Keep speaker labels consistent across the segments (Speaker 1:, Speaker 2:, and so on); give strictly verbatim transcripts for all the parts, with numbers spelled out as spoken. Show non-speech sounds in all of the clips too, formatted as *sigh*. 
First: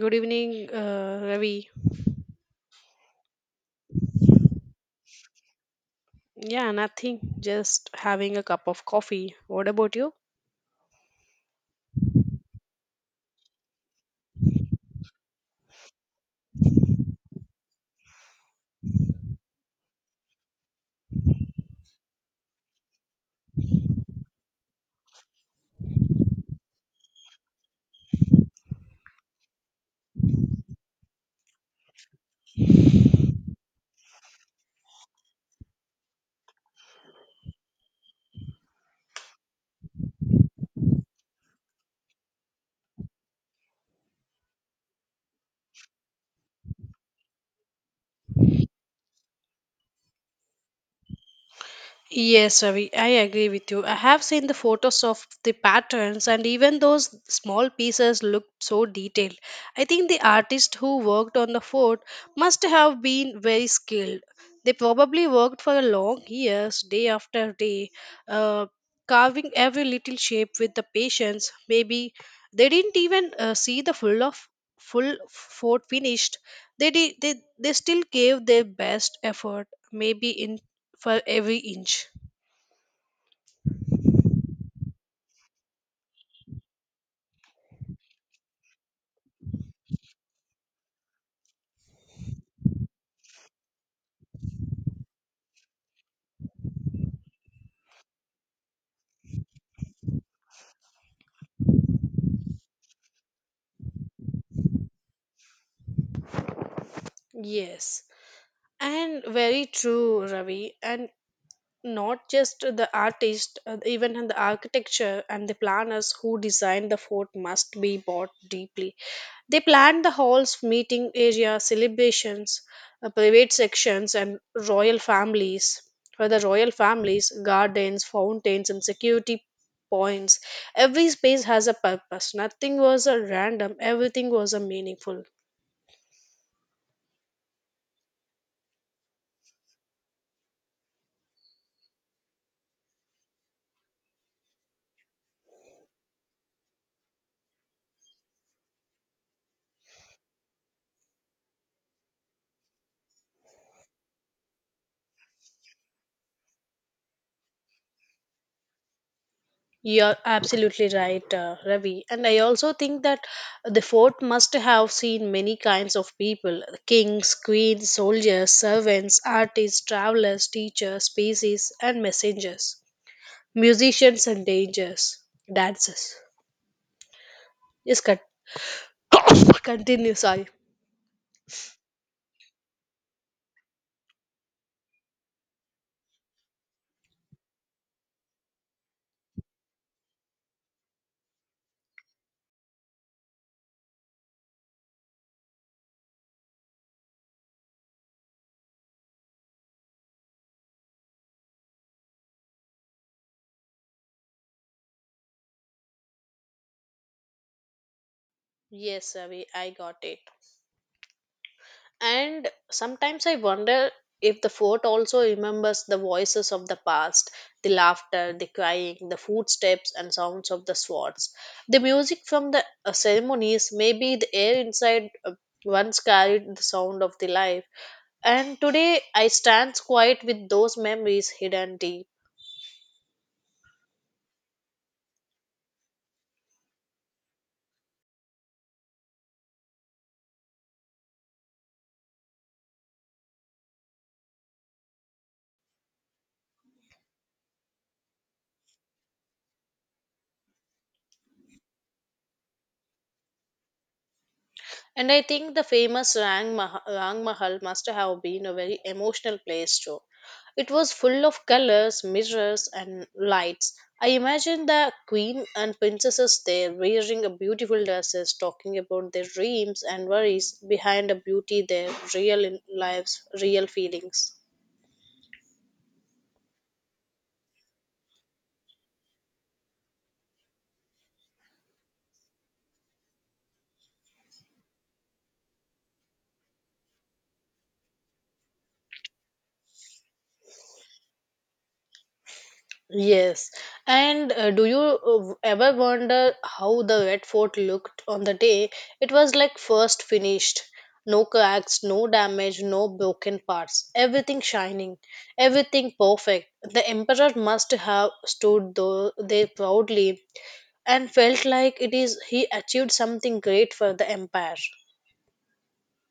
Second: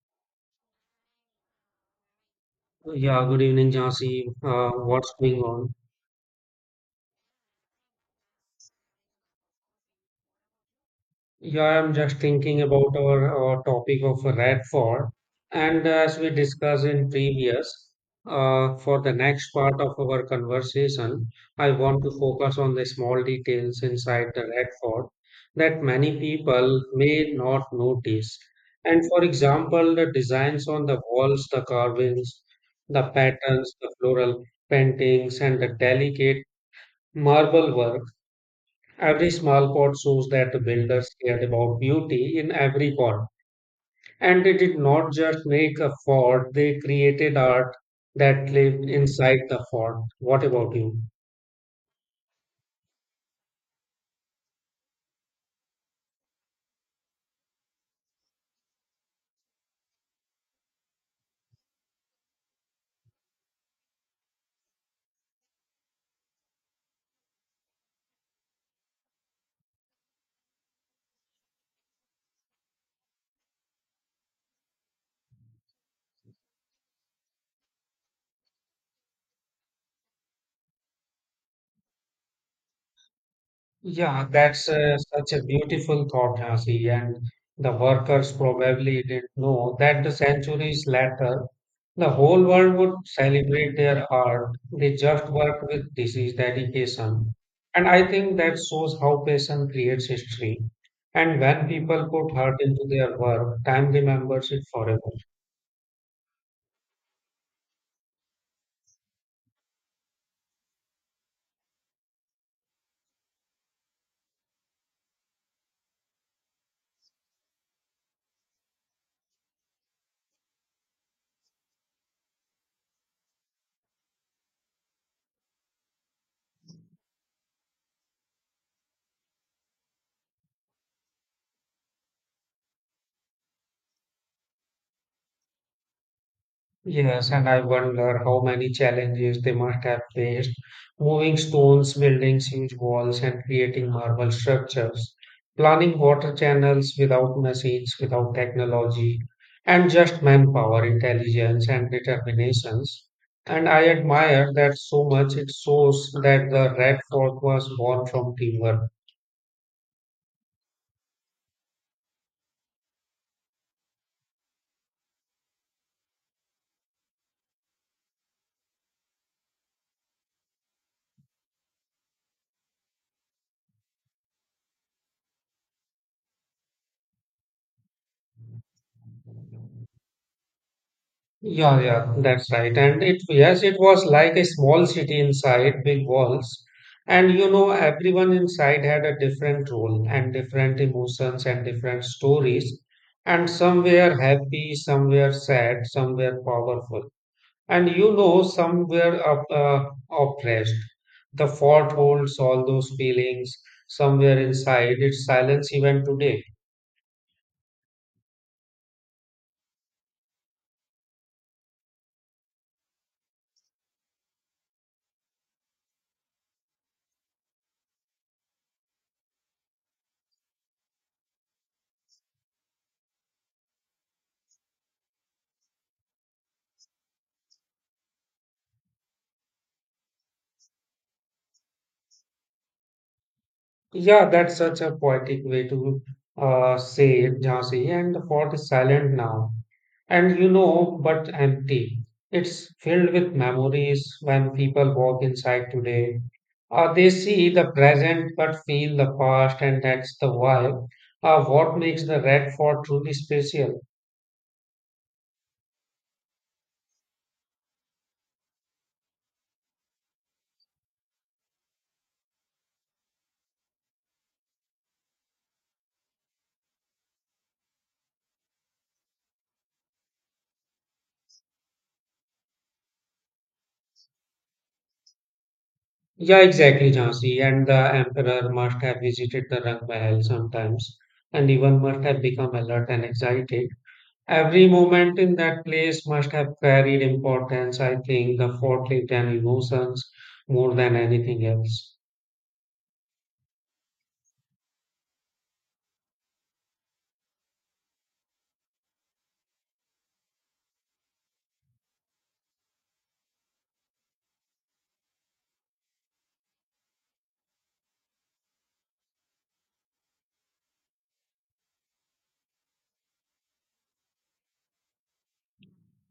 Speaker 1: Good evening, uh, Ravi.
Speaker 2: Yeah, good evening, Jansi. Uh, what's going on?
Speaker 1: Yeah, nothing. Just having a cup of coffee. What about you?
Speaker 2: Yeah, I'm just thinking about our, our topic of Radford. And as we discussed in previous, uh, for the next part of our conversation, I want to focus on the small details inside the Radford that many people may not notice. And for example, the designs on the walls, the carvings, the patterns, the floral paintings, and the delicate marble work. Every small pot shows that the builders cared about beauty in every form, and they did not just make a fort, they created art that lived inside the fort. What about you?
Speaker 1: Yes, Ravi, I agree with you. I have seen the photos of the patterns, and even those small pieces looked so detailed. I think the artist who worked on the fort must have been very skilled. They probably worked for long years, day after day, uh, carving every little shape with the patience. Maybe they didn't even uh, see the full of full fort finished. They did, they they still gave their best effort, maybe in for every inch.
Speaker 2: Yeah, that's uh, such a beautiful thought, Hansi. And the workers probably didn't know that the centuries later the whole world would celebrate their art. They just worked with disease dedication. And I think that shows how passion creates history. And when people put heart into their work, time remembers it forever.
Speaker 1: Yes, and very true, Ravi. And not just the artist, uh, even in the architecture and the planners who designed the fort must be bought deeply. They planned the halls, meeting areas, celebrations, uh, private sections, and royal families. For the royal families, gardens, fountains, and security points. Every space has a purpose. Nothing was a random, everything was a meaningful.
Speaker 2: Yes, and I wonder how many challenges they must have faced moving stones, building huge walls, and creating marble structures, planning water channels without machines, without technology, and just manpower, intelligence, and determinations. And I admire that so much. It shows that the Red Fort was born from teamwork.
Speaker 1: You're absolutely right, uh, Ravi. And I also think that the fort must have seen many kinds of people kings, queens, soldiers, servants, artists, travelers, teachers, species, and messengers, musicians and dangers, dancers. Yes, con- *coughs* continue, sorry.
Speaker 2: Yeah, yeah, that's right. And it, yes, it was like a small city inside big walls. And you know, everyone inside had a different role and different emotions and different stories. And some were happy, some were sad, some were powerful. And you know, some were op- uh, oppressed. The fort holds all those feelings somewhere inside its silence even today.
Speaker 1: Yes, Ravi, I got it. And sometimes I wonder if the fort also remembers the voices of the past, the laughter, the crying, the footsteps and sounds of the swords. The music from the uh, ceremonies, maybe the air inside uh, once carried the sound of the life. And today I stand quiet with those memories hidden deep.
Speaker 2: Yeah, that's such a poetic way to uh, say it, Jhansi. And the fort is silent now, and you know, but empty. It's filled with memories when people walk inside today. Uh, they see the present but feel the past, and that's the vibe. Uh, what makes the Red Fort truly special?
Speaker 1: And I think the famous Rang, Mah- Rang Mahal must have been a very emotional place too. It was full of colors, mirrors, and lights. I imagine the queen and princesses there wearing a beautiful dresses, talking about their dreams and worries behind a beauty, their real in- lives, real feelings.
Speaker 2: Yeah, exactly, Jhansi. And the emperor must have visited the Rang Mahal sometimes, and even must have become alert and excited. Every moment in that place must have carried importance, I think, the conflict and emotions more than anything else.
Speaker 1: Yes. And uh, do you uh, ever wonder how the wet fort looked on the day it was like first finished? No cracks, no damage, no broken parts. Everything shining, everything perfect. The emperor must have stood tho- there proudly and felt like it is he achieved something great for the empire.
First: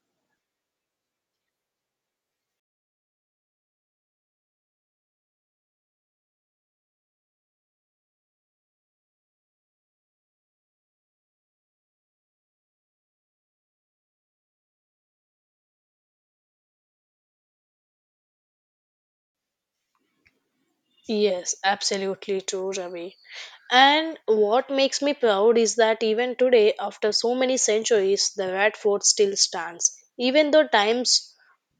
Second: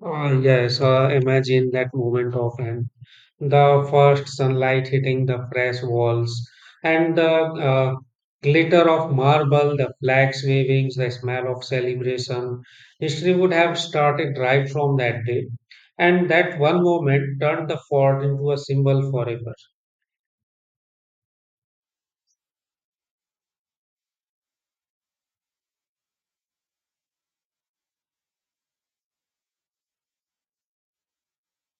Speaker 2: Uh, yes, uh, imagine that moment often. The first sunlight hitting the fresh walls, and the uh, glitter of marble, the flags waving, the smell of celebration. History would have started right from that day, and that one moment turned the fort into a symbol forever.
Speaker 1: Yes, absolutely true, Ravi. And what makes me proud is that even today, after so many centuries, the Red Fort still stands. Even though times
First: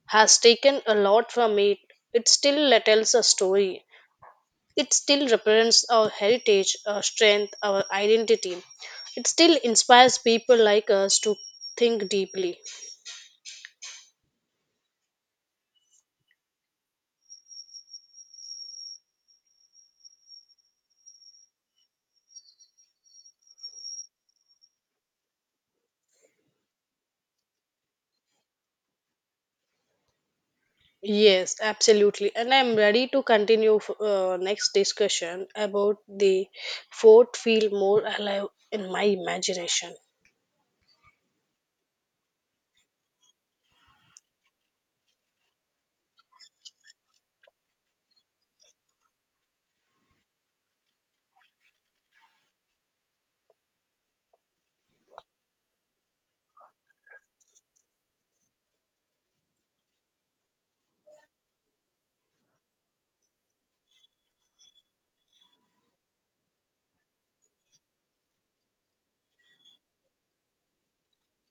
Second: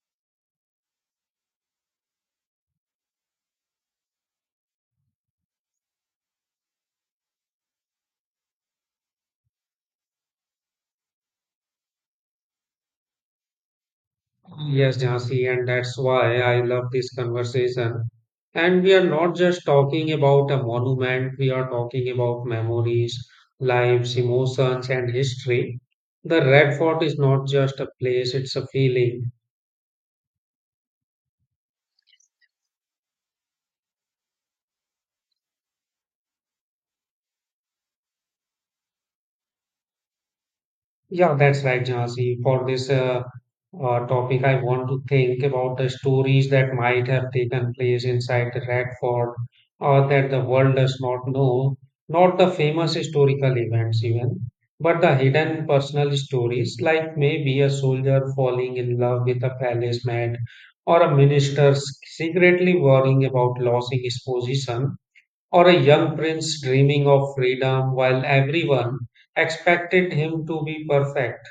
Speaker 1: has taken a lot from it, it still tells a story. It still represents our heritage, our strength, our identity. It still inspires people like us to think deeply.
Speaker 2: Yes, Jhansi, and that's why I love this conversation. And we are not just talking about a monument, we are talking about memories, lives, emotions, and history. The Red Fort is not just a place, it's a feeling.
Speaker 1: Yes, absolutely. And I'm ready to continue f- uh, next discussion about the fort feel more alive in my imagination.
Speaker 2: Yeah, that's right, Jhansi. For this uh, uh, topic, I want to think about the stories that might have taken place inside the Red Fort or that the world does not know, not the famous historical events even, but the hidden personal stories, like maybe a soldier falling in love with a palace maid or a minister s- secretly worrying about losing his position or a young prince dreaming of freedom while everyone expected him to be perfect.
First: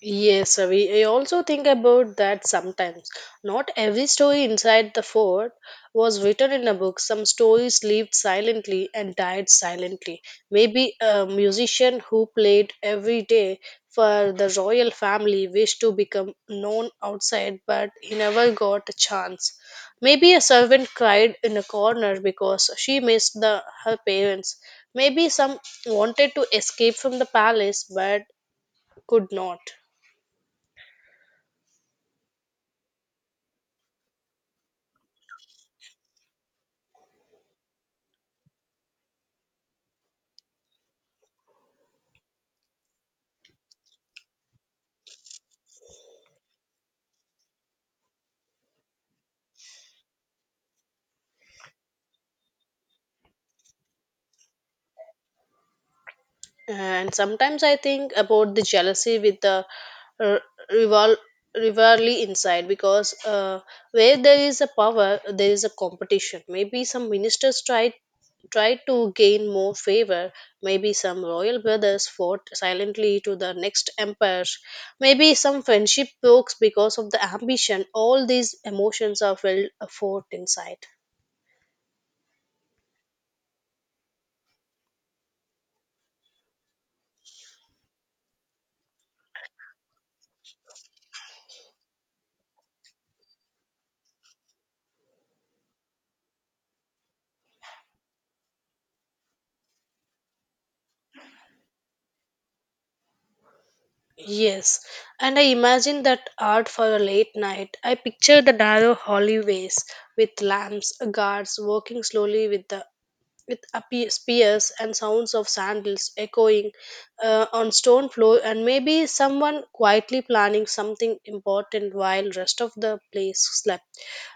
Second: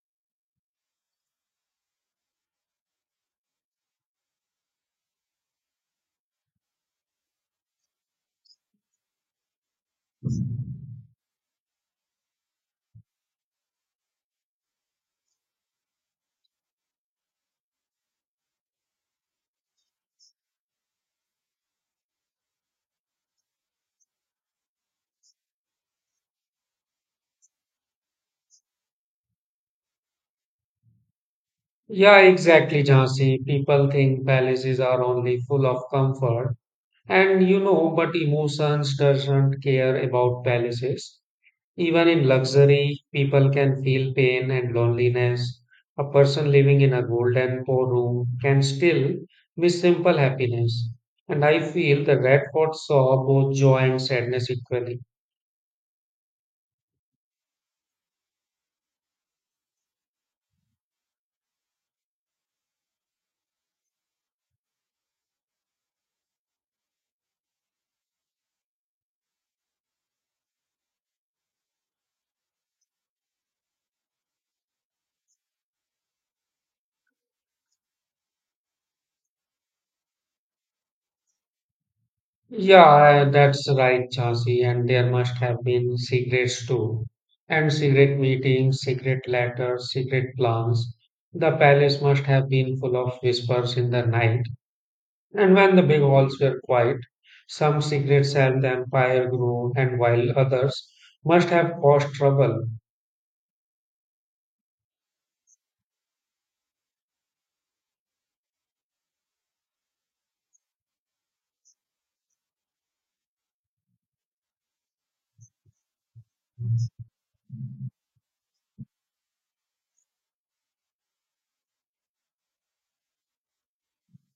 Speaker 1: Yes, Avi. I also think about that sometimes. Not every story inside the fort was written in a book. Some stories lived silently and died silently. Maybe a musician who played every day for the royal family wished to become known outside, but he never got a chance. Maybe a servant cried in a corner because she missed the, her parents. Maybe some wanted to escape from the palace but could not.
Speaker 2: Yeah, exactly, Jhansi. People think palaces are only full of comfort. And you know, but emotions doesn't care about palaces. Even in luxury, people can feel pain and loneliness. A person living in a golden poor room can still miss simple happiness. And I feel the Red Fort saw both joy and sadness equally.
Speaker 1: And sometimes I think about the jealousy with the uh, rival rivalry inside because uh, where there is a power, there is a competition. Maybe some ministers tried tried to gain more favor. Maybe some royal brothers fought silently to the next emperors. Maybe some friendship broke because of the ambition. All these emotions are felt uh, fought inside.
Speaker 2: Yeah, I- that's right, Chasi. And there must have been secrets too. And secret meetings, secret letters, secret plans. The palace must have been full of whispers in the night. And when the big halls were quiet, some secrets helped the empire grow, and while others must have caused trouble.
Speaker 1: Yes, and I imagine that art for a late night. I picture the narrow hallways with lamps, guards walking slowly with the with appe- spears and sounds of sandals echoing uh, on stone floor, and maybe someone quietly planning something important while rest of the place slept.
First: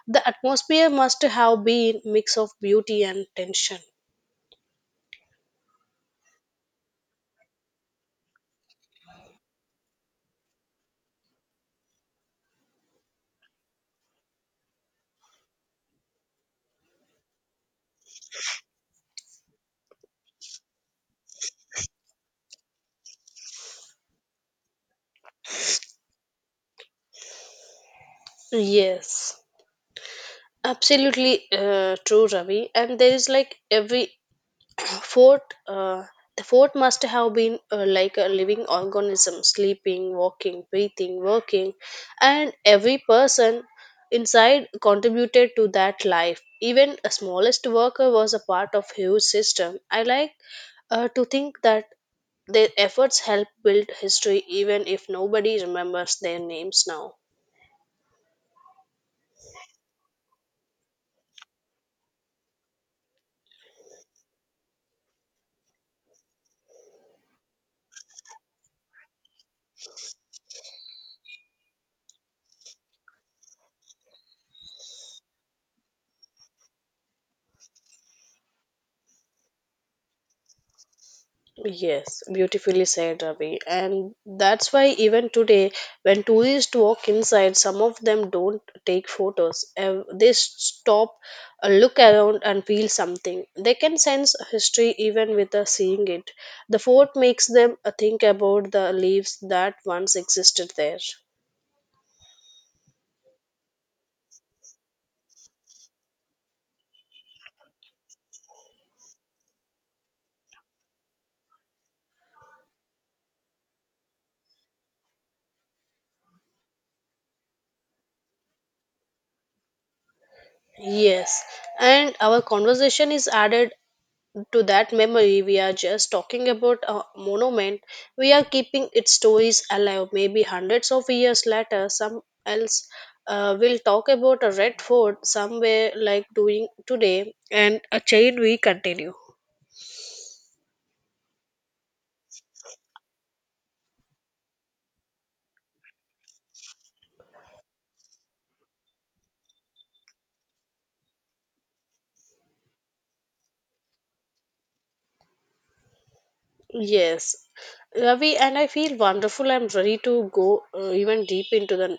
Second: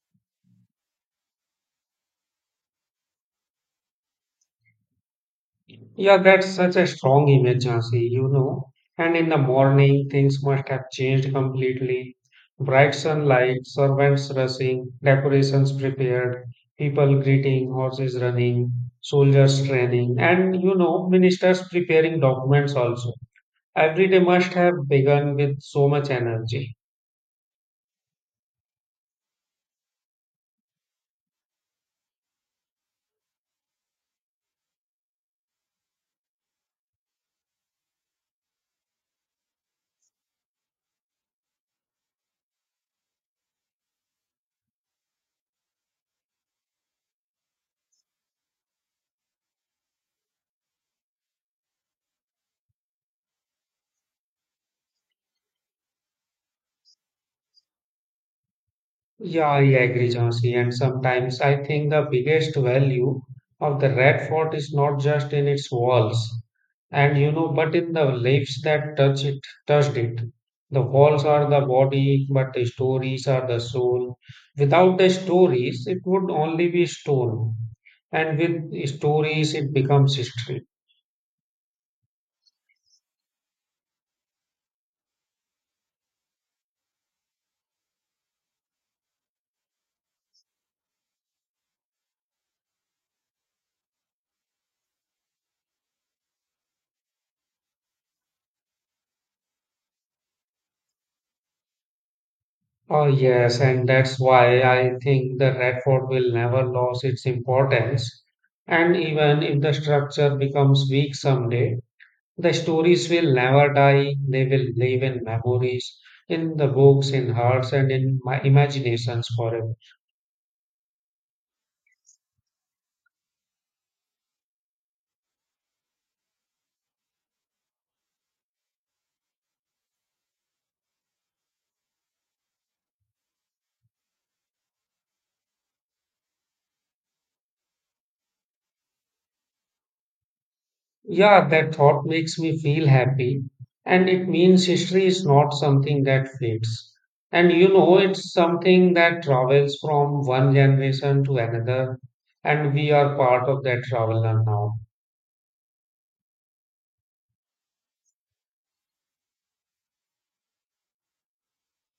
Speaker 1: The atmosphere must have been mix of beauty and tension.
Speaker 2: Yeah, that's such a strong image, Jhansi, you know. And in the morning, things must have changed completely. Bright sunlight, servants rushing, decorations prepared, people greeting, horses running, soldiers training, and you know, ministers preparing documents also. Every day must have begun with so much energy.
Speaker 1: Yes, absolutely uh, true, Ravi. And there is like every fort uh, the fort must have been uh, like a living organism sleeping walking breathing working and every person inside contributed to that life even a smallest worker was a part of huge system I like uh, to think that their efforts help build history even if nobody remembers their names now.
Speaker 2: Yeah, I agree, Jhansi. And sometimes I think the biggest value of the Red Fort is not just in its walls, and you know, but in the lives that touch it, touched it. The walls are the body, but the stories are the soul. Without the stories, it would only be stone. And with stories, it becomes history.
Speaker 1: Yes, beautifully said, Ravi. And that's why even today, when tourists walk inside, some of them don't take photos. Uh, They stop, uh, look around, and feel something. They can sense history even without seeing it. The fort makes them uh, think about the leaves that once existed there.
Speaker 2: Oh, yes, and that's why I think the red fort will never lose its importance. And even if the structure becomes weak someday, the stories will never die. They will live in memories, in the books, in hearts, and in my imaginations forever.
Speaker 1: Yes, and our conversation is added to that memory, we are just talking about a monument, we are keeping its stories alive. Maybe hundreds of years later some else uh, will talk about a Red Fort somewhere like doing today, and a chain we continue.
Speaker 2: Yeah, that thought makes me feel happy, and it means history is not something that fades. And you know, it's something that travels from one generation to another, and we are part of that travel now.
Speaker 1: Yes, Ravi, and I feel wonderful. I'm ready to go uh, even deep into the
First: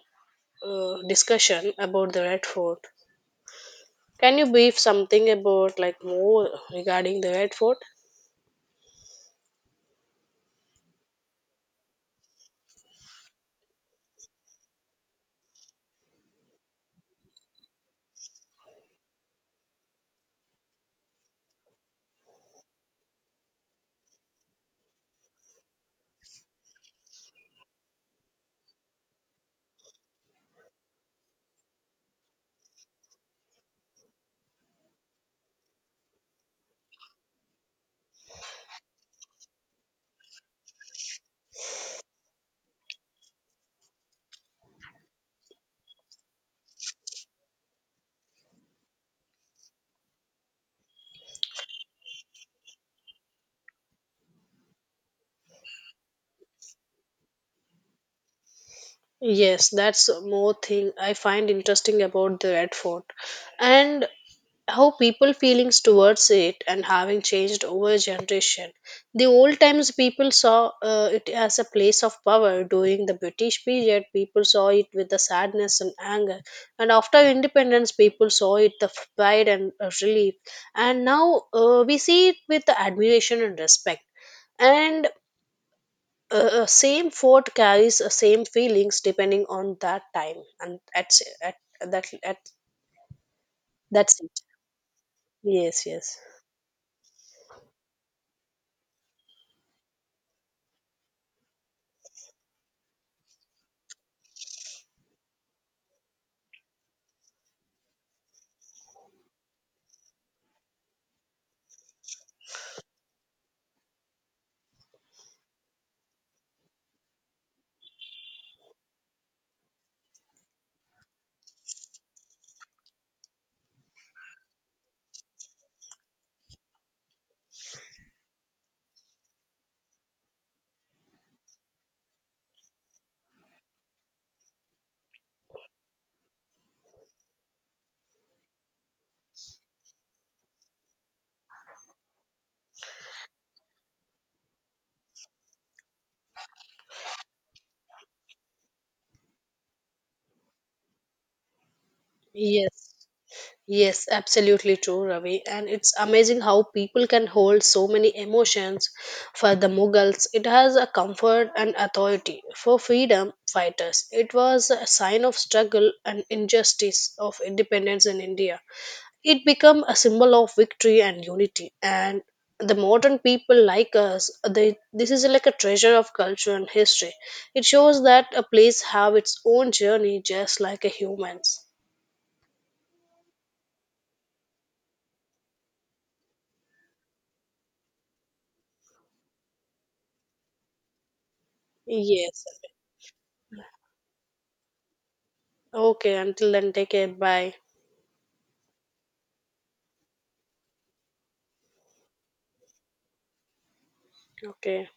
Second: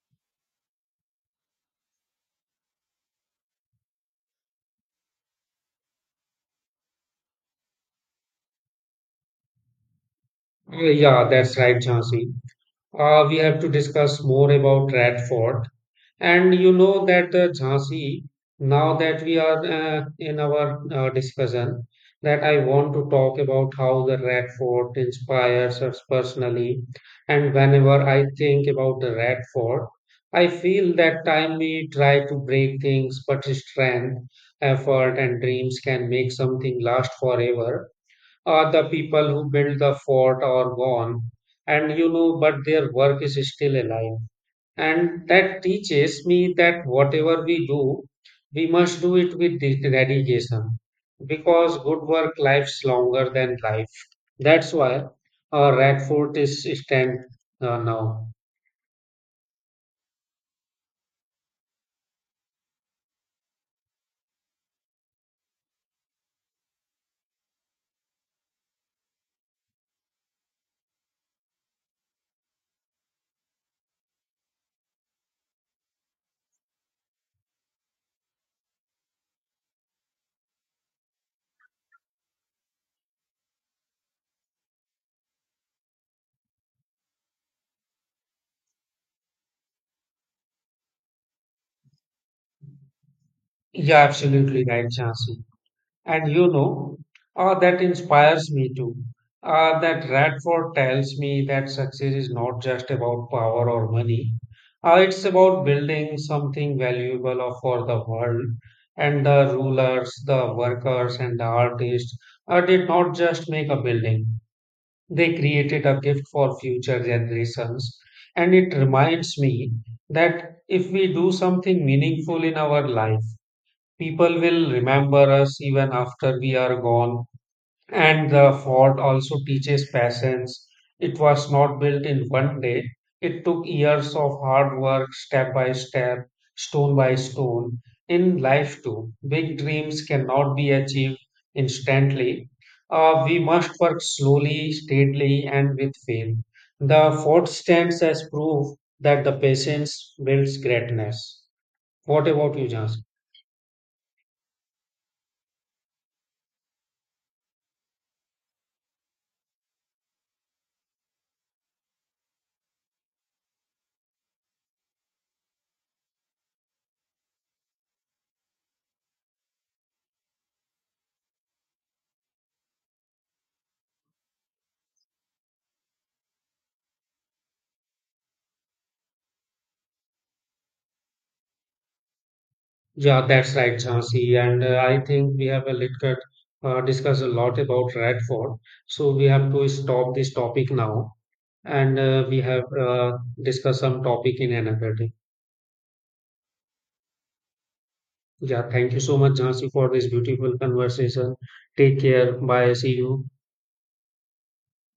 Speaker 1: uh, discussion about the Red Fort. Can you brief something about like more regarding the Red Fort?
Speaker 2: Uh, yeah, that's right, Jhansi. Uh, we have to discuss more about Red Fort. And you know that the Jhansi, now that we are uh, in our uh, discussion, that I want to talk about how the Red Fort inspires us personally. And whenever I think about the Red Fort, I feel that time we try to break things, but strength, effort, and dreams can make something last forever. Are the people who built the fort are gone, and you know, but their work is still alive and that teaches me that whatever we do, we must do it with de- dedication because good work lives longer than life. That's why uh, Radford is stand uh, now.
Speaker 1: Yes, that's more thing I find interesting about the Red Fort, and how people feelings towards it and having changed over generation. The old times people saw uh, it as a place of power. During the British period, people saw it with the sadness and anger, and after independence, people saw it the f- pride and uh, relief. And now uh, we see it with the admiration and respect. And uh, uh, same fort carries the same feelings depending on that time and at, at that at.
Speaker 2: Yeah,
Speaker 1: That's it.
Speaker 2: absolutely right, Chansi.
Speaker 1: yes yes
Speaker 2: And you know, uh, that inspires me too. Uh, that Radford tells me that success is not just about power or money. Uh, it's about building something valuable of- for the world. And the rulers, the workers, and the artists uh, did not just make a building, they created a gift for future generations. And it reminds me that if we do something meaningful in our life, people will remember us even after we are gone. And the fort also teaches patience. It was not built in one day. It took years of hard work, step by step, stone by stone. In life, too, big dreams cannot be achieved instantly. Uh, we must work slowly, steadily, and with faith. The fort stands as proof that the patience builds greatness. What about you,
Speaker 1: yes
Speaker 2: Jhansi?
Speaker 1: yes Absolutely true, Ravi, and it's amazing how people can hold so many emotions. For the Mughals it has a comfort and authority, for freedom fighters it was a sign of struggle and injustice of independence in India. It became a symbol of victory and unity. And the modern people like us, they this is like a treasure of culture and history. It shows that a place have its own journey, just like a humans.
Speaker 2: Yeah, that's right, Jhansi. And uh, I think we have a little bit, uh, discussed a lot about Red Fort. So we have to stop this topic now. And uh, we
Speaker 1: Yes.
Speaker 2: have uh, discussed some topic in another day.
Speaker 1: Okay. Until then, take care. Bye.
Speaker 2: Yeah, thank you so much, Jhansi, for this beautiful conversation. Take care. Bye. See you.
Speaker 1: Okay.